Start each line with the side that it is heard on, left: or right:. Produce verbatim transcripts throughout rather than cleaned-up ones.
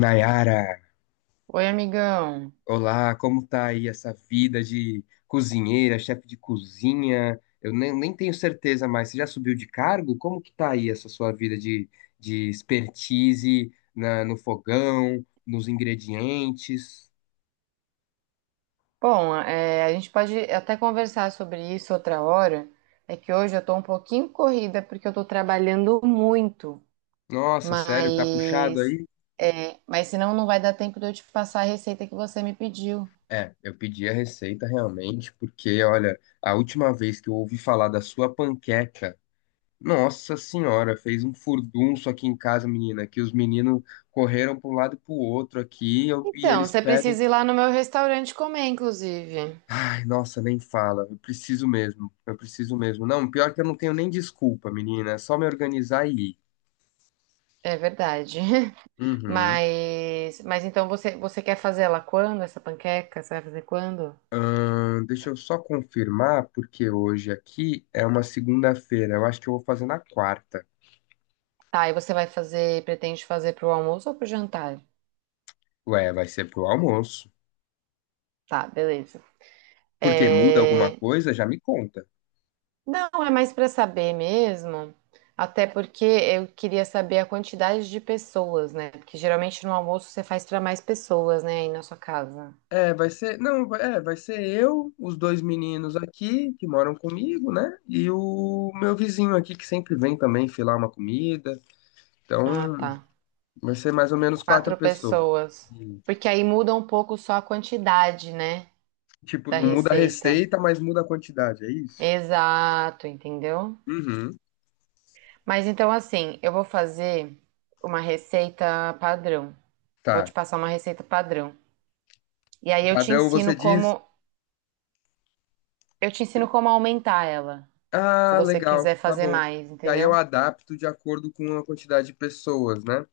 left: Nayara,
right: Oi, amigão.
left: olá, como tá aí essa vida de cozinheira, chefe de cozinha? Eu nem, nem tenho certeza mais. Você já subiu de cargo? Como que tá aí essa sua vida de, de expertise na- no fogão, nos ingredientes?
right: Bom, é, a gente pode até conversar sobre isso outra hora. É que hoje eu tô um pouquinho corrida porque eu tô trabalhando muito,
left: Nossa, sério, tá puxado
right: mas
left: aí?
right: é, mas senão não vai dar tempo de eu te passar a receita que você me pediu.
left: É, eu pedi a receita realmente, porque olha, a última vez que eu ouvi falar da sua panqueca. Nossa senhora, fez um furdunço aqui em casa, menina, que os meninos correram para um lado e para o outro aqui e, eu- e
right: Então,
left: eles
right: você
left: pedem.
right: precisa ir lá no meu restaurante comer, inclusive.
left: Ai, nossa, nem fala. Eu preciso mesmo. Eu preciso mesmo. Não, pior que eu não tenho nem desculpa, menina. É só me organizar e ir.
right: É verdade.
left: Uhum.
right: Mas mas então você você quer fazer ela quando essa panqueca? Você vai fazer quando?
left: Ahn, deixa eu só confirmar, porque hoje aqui é uma segunda-feira. Eu acho que eu vou fazer na quarta.
right: Tá, e você vai fazer, pretende fazer pro almoço ou pro jantar?
left: Ué, vai ser pro almoço.
right: Tá, beleza.
left: Porque muda alguma
right: É,
left: coisa, já me conta.
right: Não, é mais para saber mesmo, até porque eu queria saber a quantidade de pessoas, né? Porque geralmente no almoço você faz para mais pessoas, né, aí na sua casa.
left: É, vai ser, não, vai- é, vai ser eu, os dois meninos aqui que moram comigo, né? E o meu vizinho aqui que sempre vem também filar uma comida. Então,
right: Ah, tá.
left: vai ser mais ou menos quatro
right: Quatro
left: pessoas.
right: pessoas.
left: E,
right: Porque aí muda um pouco só a quantidade, né,
left: tipo,
right: da
left: não muda a
right: receita.
left: receita, mas muda a quantidade, é isso?
right: Exato, entendeu?
left: Uhum.
right: Mas então assim, eu vou fazer uma receita padrão. Vou
left: Tá.
right: te passar uma receita padrão. E
left: O
right: aí eu te
left: padrão você
right: ensino
left: diz,
right: como, eu te ensino como aumentar ela. Se
left: ah,
right: você
left: legal,
right: quiser
left: tá
right: fazer
left: bom.
right: mais,
left: E aí eu
right: entendeu?
left: adapto de acordo com a quantidade de pessoas, né?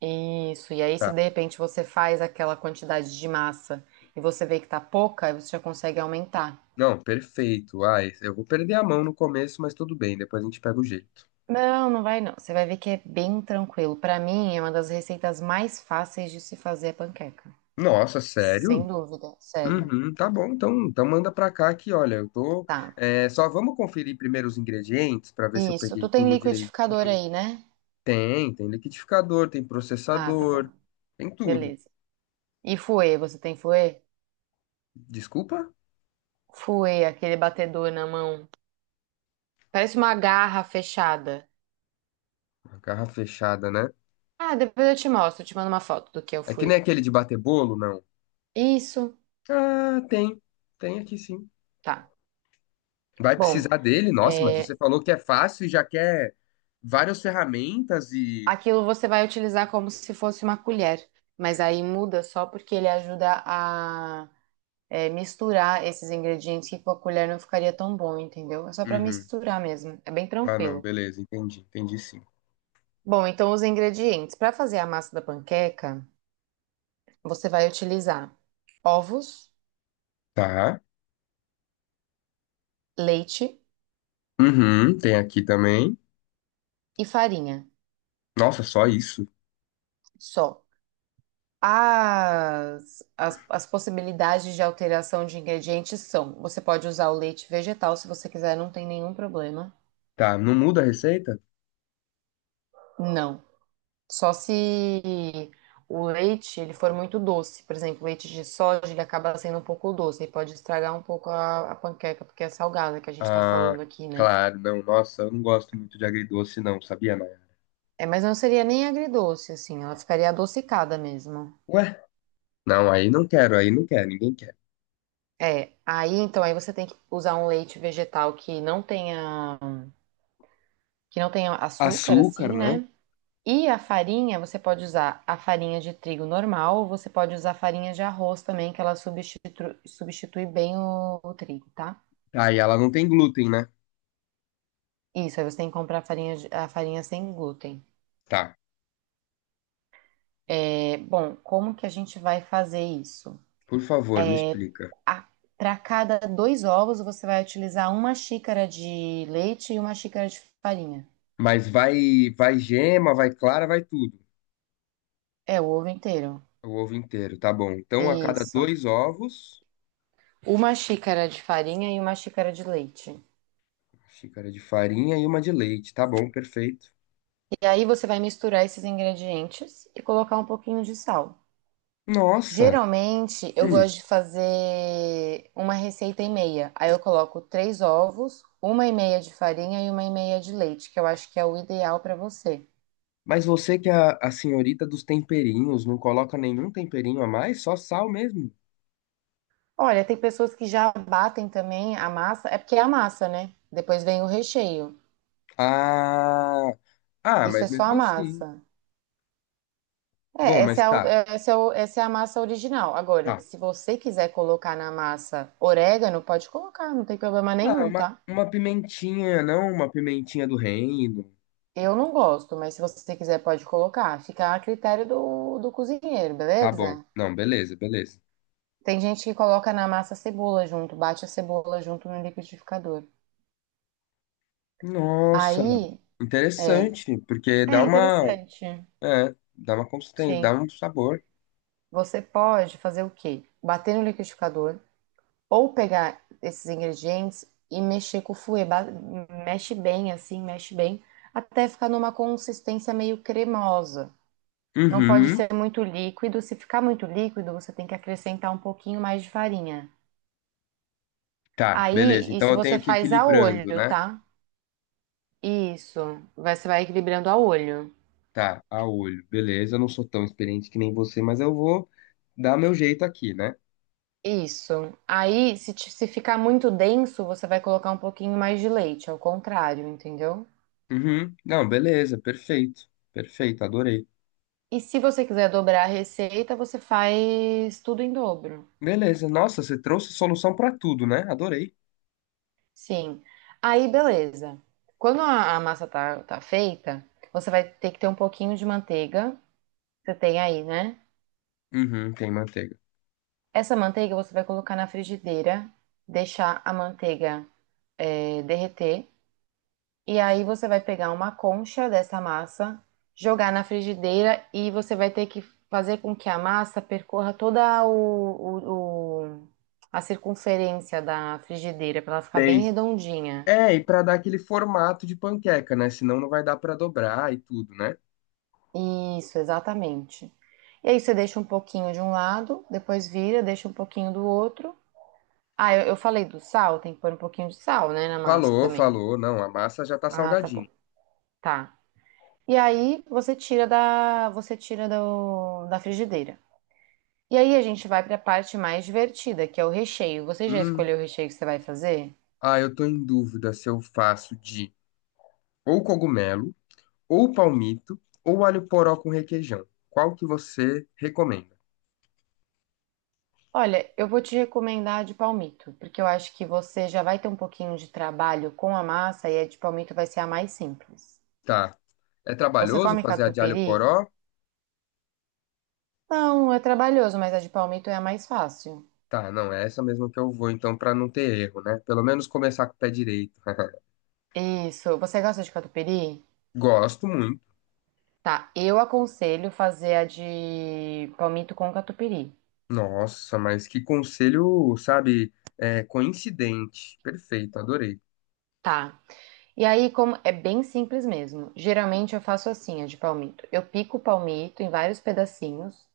right: Isso, e aí se
left: Tá.
right: de repente você faz aquela quantidade de massa e você vê que tá pouca, aí você já consegue aumentar.
left: Não, perfeito. Ah, eu vou perder a mão no começo, mas tudo bem, depois a gente pega o jeito.
right: Não, não vai não. Você vai ver que é bem tranquilo. Pra mim, é uma das receitas mais fáceis de se fazer a panqueca.
left: Nossa, sério?
right: Sem dúvida, sério.
left: Uhum, tá bom, então, então manda pra cá que, olha, eu tô.
right: Tá.
left: É, só vamos conferir primeiro os ingredientes pra ver se eu
right: Isso. Tu
left: peguei
right: tem
left: tudo direito.
right: liquidificador aí, né?
left: Tem, tem liquidificador, tem
right: Ah, tá bom.
left: processador, tem tudo.
right: Beleza. E fouet, você tem fouet?
left: Desculpa?
right: Fouet, aquele batedor na mão. Parece uma garra fechada.
left: A garra fechada, né?
right: Ah, depois eu te mostro, eu te mando uma foto do que eu
left: É que nem
right: fui.
left: aquele de bater bolo, não?
right: Isso,
left: Ah, tem. Tem aqui sim.
right: tá.
left: Vai
right: Bom,
left: precisar dele? Nossa, mas você
right: é,
left: falou que é fácil e já quer várias ferramentas e.
right: aquilo você vai utilizar como se fosse uma colher, mas aí muda só porque ele ajuda a é, misturar esses ingredientes que com a colher não ficaria tão bom, entendeu? É só para
left: Uhum.
right: misturar mesmo, é bem
left: Ah, não,
right: tranquilo.
left: beleza, entendi, entendi sim.
right: Bom, então os ingredientes. Para fazer a massa da panqueca, você vai utilizar ovos,
left: Tá.
right: leite
left: Uhum, tem aqui também.
right: e farinha,
left: Nossa, só isso?
right: só. As, as, as possibilidades de alteração de ingredientes são: você pode usar o leite vegetal se você quiser, não tem nenhum problema.
left: Tá, não muda a receita?
right: Não. Só se o leite ele for muito doce. Por exemplo, o leite de soja ele acaba sendo um pouco doce e pode estragar um pouco a, a panqueca, porque é salgada que a gente está
left: Ah,
right: falando aqui, né?
left: claro, não. Nossa, eu não gosto muito de agridoce, não, sabia, Maia?
right: É, mas não seria nem agridoce, assim, ela ficaria adocicada mesmo.
left: Ué? Não, aí não quero, aí não quero, ninguém quer.
right: É, aí então aí você tem que usar um leite vegetal que não tenha que não tenha açúcar,
left: Açúcar,
right: assim,
left: né?
right: né? E a farinha, você pode usar a farinha de trigo normal, ou você pode usar a farinha de arroz também, que ela substitui, substitui bem o, o trigo, tá?
left: Tá, e ela não tem glúten, né?
right: Isso, aí você tem que comprar a farinha, de- a farinha sem glúten.
left: Tá,
right: É, bom, como que a gente vai fazer isso?
left: por favor, me explica.
right: Para cada dois ovos, você vai utilizar uma xícara de leite e uma xícara de farinha.
left: Mas vai, vai gema, vai clara, vai tudo.
right: É, o ovo inteiro.
left: O ovo inteiro, tá bom. Então, a cada
right: Isso.
left: dois ovos,
right: Uma xícara de farinha e uma xícara de leite.
left: uma xícara de farinha e uma de leite, tá bom, perfeito.
right: E aí você vai misturar esses ingredientes e colocar um pouquinho de sal.
left: Nossa,
right: Geralmente eu
left: hum,
right: gosto de fazer uma receita e meia. Aí eu coloco três ovos, uma e meia de farinha e uma e meia de leite, que eu acho que é o ideal para você.
left: mas você que é a, a senhorita dos temperinhos, não coloca nenhum temperinho a mais, só sal mesmo?
right: Olha, tem pessoas que já batem também a massa, é porque é a massa, né? Depois vem o recheio.
left: Ah, ah,
right: Isso
left: mas
right: é só a
left: mesmo assim.
right: massa. É,
left: Bom, mas
right: essa é
left: tá,
right: a, essa é o- essa é a massa original. Agora,
left: tá.
right: se você quiser colocar na massa orégano, pode colocar, não tem problema
left: Ah,
right: nenhum,
left: uma,
right: tá?
left: uma pimentinha, não uma pimentinha do reino.
right: Eu não gosto, mas se você quiser pode colocar. Fica a critério do, do cozinheiro,
left: Tá bom.
right: beleza?
left: Não, beleza, beleza.
right: Tem gente que coloca na massa a cebola junto, bate a cebola junto no liquidificador.
left: Nossa,
right: Aí, é,
left: interessante, porque
right: é
left: dá uma,
right: interessante.
left: é, dá uma consistência, dá
right: Sim.
left: um sabor.
right: Você pode fazer o quê? Bater no liquidificador ou pegar esses ingredientes e mexer com o fouet. Ba- Mexe bem assim, mexe bem, até ficar numa consistência meio cremosa. Não pode
left: Uhum,
right: ser muito líquido. Se ficar muito líquido, você tem que acrescentar um pouquinho mais de farinha.
left: tá, beleza.
right: Aí,
left: Então
right: isso
left: eu
right: você
left: tenho que ir
right: faz a
left: equilibrando,
right: olho,
left: né?
right: tá? Isso. Vai- Você vai equilibrando a olho.
left: Tá, a olho. Beleza, eu não sou tão experiente que nem você, mas eu vou dá meu jeito aqui, né?
right: Isso. Aí, se, ti- Se ficar muito denso, você vai colocar um pouquinho mais de leite, ao contrário, entendeu?
left: Uhum. Não, beleza, perfeito. Perfeito, adorei.
right: E se você quiser dobrar a receita, você faz tudo em dobro.
left: Beleza, nossa, você trouxe solução pra tudo, né? Adorei.
right: Sim. Aí, beleza. Quando a, a massa tá, tá feita, você vai ter que ter um pouquinho de manteiga. Você tem aí, né?
left: Uhum, tem manteiga.
right: Essa manteiga você vai colocar na frigideira, deixar a manteiga eh, derreter. E aí você vai pegar uma concha dessa massa, jogar na frigideira e você vai ter que fazer com que a massa percorra toda o, o- o- a circunferência da frigideira para ela ficar bem
left: Tem.
right: redondinha.
left: É, e pra dar aquele formato de panqueca, né? Senão não vai dar pra dobrar e tudo, né?
right: Isso, exatamente. E aí você deixa um pouquinho de um lado, depois vira, deixa um pouquinho do outro. Ah, eu, eu falei do sal, tem que pôr um pouquinho de sal, né, na massa
left: Falou,
right: também.
left: falou. Não, a massa já tá
right: Ah, tá
left: salgadinha.
right: bom. Tá. E aí você tira da, você tira do, da frigideira. E aí a gente vai para a parte mais divertida, que é o recheio. Você já
left: Hum.
right: escolheu o recheio que você vai fazer?
left: Ah, eu tô em dúvida se eu faço de ou cogumelo, ou palmito, ou alho poró com requeijão. Qual que você recomenda?
right: Olha, eu vou te recomendar a de palmito, porque eu acho que você já vai ter um pouquinho de trabalho com a massa e a de palmito vai ser a mais simples.
left: Tá. É
right: Você
left: trabalhoso
right: come
left: fazer a de alho
right: catupiry?
left: poró?
right: Não, é trabalhoso, mas a de palmito é a mais fácil.
left: Tá, não, é essa mesmo que eu vou, então, pra não ter erro, né? Pelo menos começar com o pé direito.
right: Isso. Você gosta de catupiry?
left: Gosto muito.
right: Tá. Eu aconselho fazer a de palmito com catupiry.
left: Nossa, mas que conselho, sabe? É, coincidente. Perfeito, adorei.
right: Tá. E aí, como é bem simples mesmo. Geralmente eu faço assim, a de palmito. Eu pico o palmito em vários pedacinhos,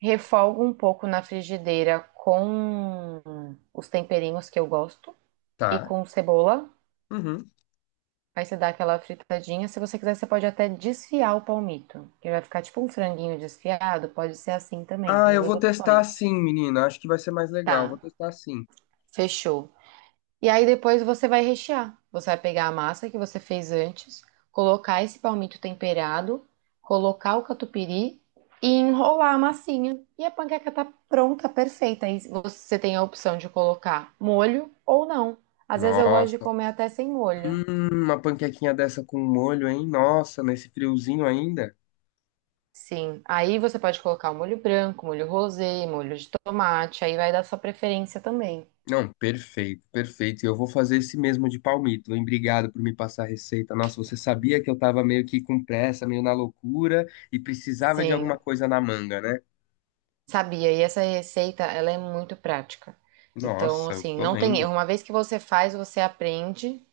right: refolgo um pouco na frigideira com os temperinhos que eu gosto e
left: Tá.
right: com cebola.
left: Uhum.
right: Aí você dá aquela fritadinha. Se você quiser, você pode até desfiar o palmito, que vai ficar tipo um franguinho desfiado. Pode ser assim também,
left: Ah,
right: tem
left: eu
right: duas
left: vou testar
right: opções.
left: assim, menina. Acho que vai ser mais legal. Vou
right: Tá,
left: testar assim.
right: fechou. E aí depois você vai rechear. Você vai pegar a massa que você fez antes, colocar esse palmito temperado, colocar o catupiry e enrolar a massinha. E a panqueca tá pronta, perfeita. Aí você tem a opção de colocar molho ou não. Às vezes eu gosto de
left: Nossa.
right: comer até sem molho.
left: Hum, uma panquequinha dessa com molho, hein? Nossa, nesse friozinho ainda.
right: Sim, aí você pode colocar o molho branco, molho rosé, molho de tomate, aí vai dar sua preferência também.
left: Não, perfeito, perfeito. E eu vou fazer esse mesmo de palmito. Hein? Obrigado por me passar a receita. Nossa, você sabia que eu tava meio que com pressa, meio na loucura e precisava de alguma
right: Sim.
left: coisa na manga, né?
right: Sabia, e essa receita, ela é muito prática. Então,
left: Nossa, eu
right: assim,
left: tô
right: não tem
left: vendo.
right: erro. Uma vez que você faz, você aprende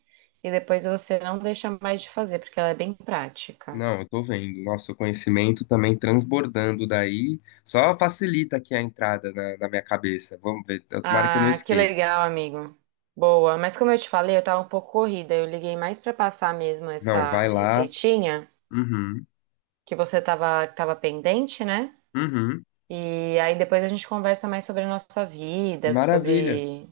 right: e depois você não deixa mais de fazer, porque ela é bem prática.
left: Não, eu tô vendo. Nosso conhecimento também transbordando daí. Só facilita aqui a entrada na, na minha cabeça. Vamos ver. Eu- Tomara que eu não
right: Ah, que
left: esqueça.
right: legal, amigo. Boa, mas como eu te falei, eu tava um pouco corrida. Eu liguei mais pra passar mesmo
left: Não,
right: essa
left: vai lá.
right: receitinha
left: Uhum,
right: que você tava, tava pendente, né?
left: uhum.
right: E aí depois a gente conversa mais sobre a nossa vida,
left: Maravilha.
right: sobre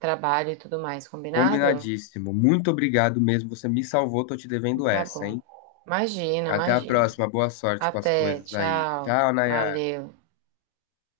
right: trabalho e tudo mais, combinado?
left: Combinadíssimo. Muito obrigado mesmo. Você me salvou. Tô te
right: Então
left: devendo
right: tá
left: essa, hein?
right: bom. Imagina,
left: Até a
right: imagina.
left: próxima. Boa sorte com as
right: Até,
left: coisas aí.
right: tchau.
left: Tchau, Nayara.
right: Valeu.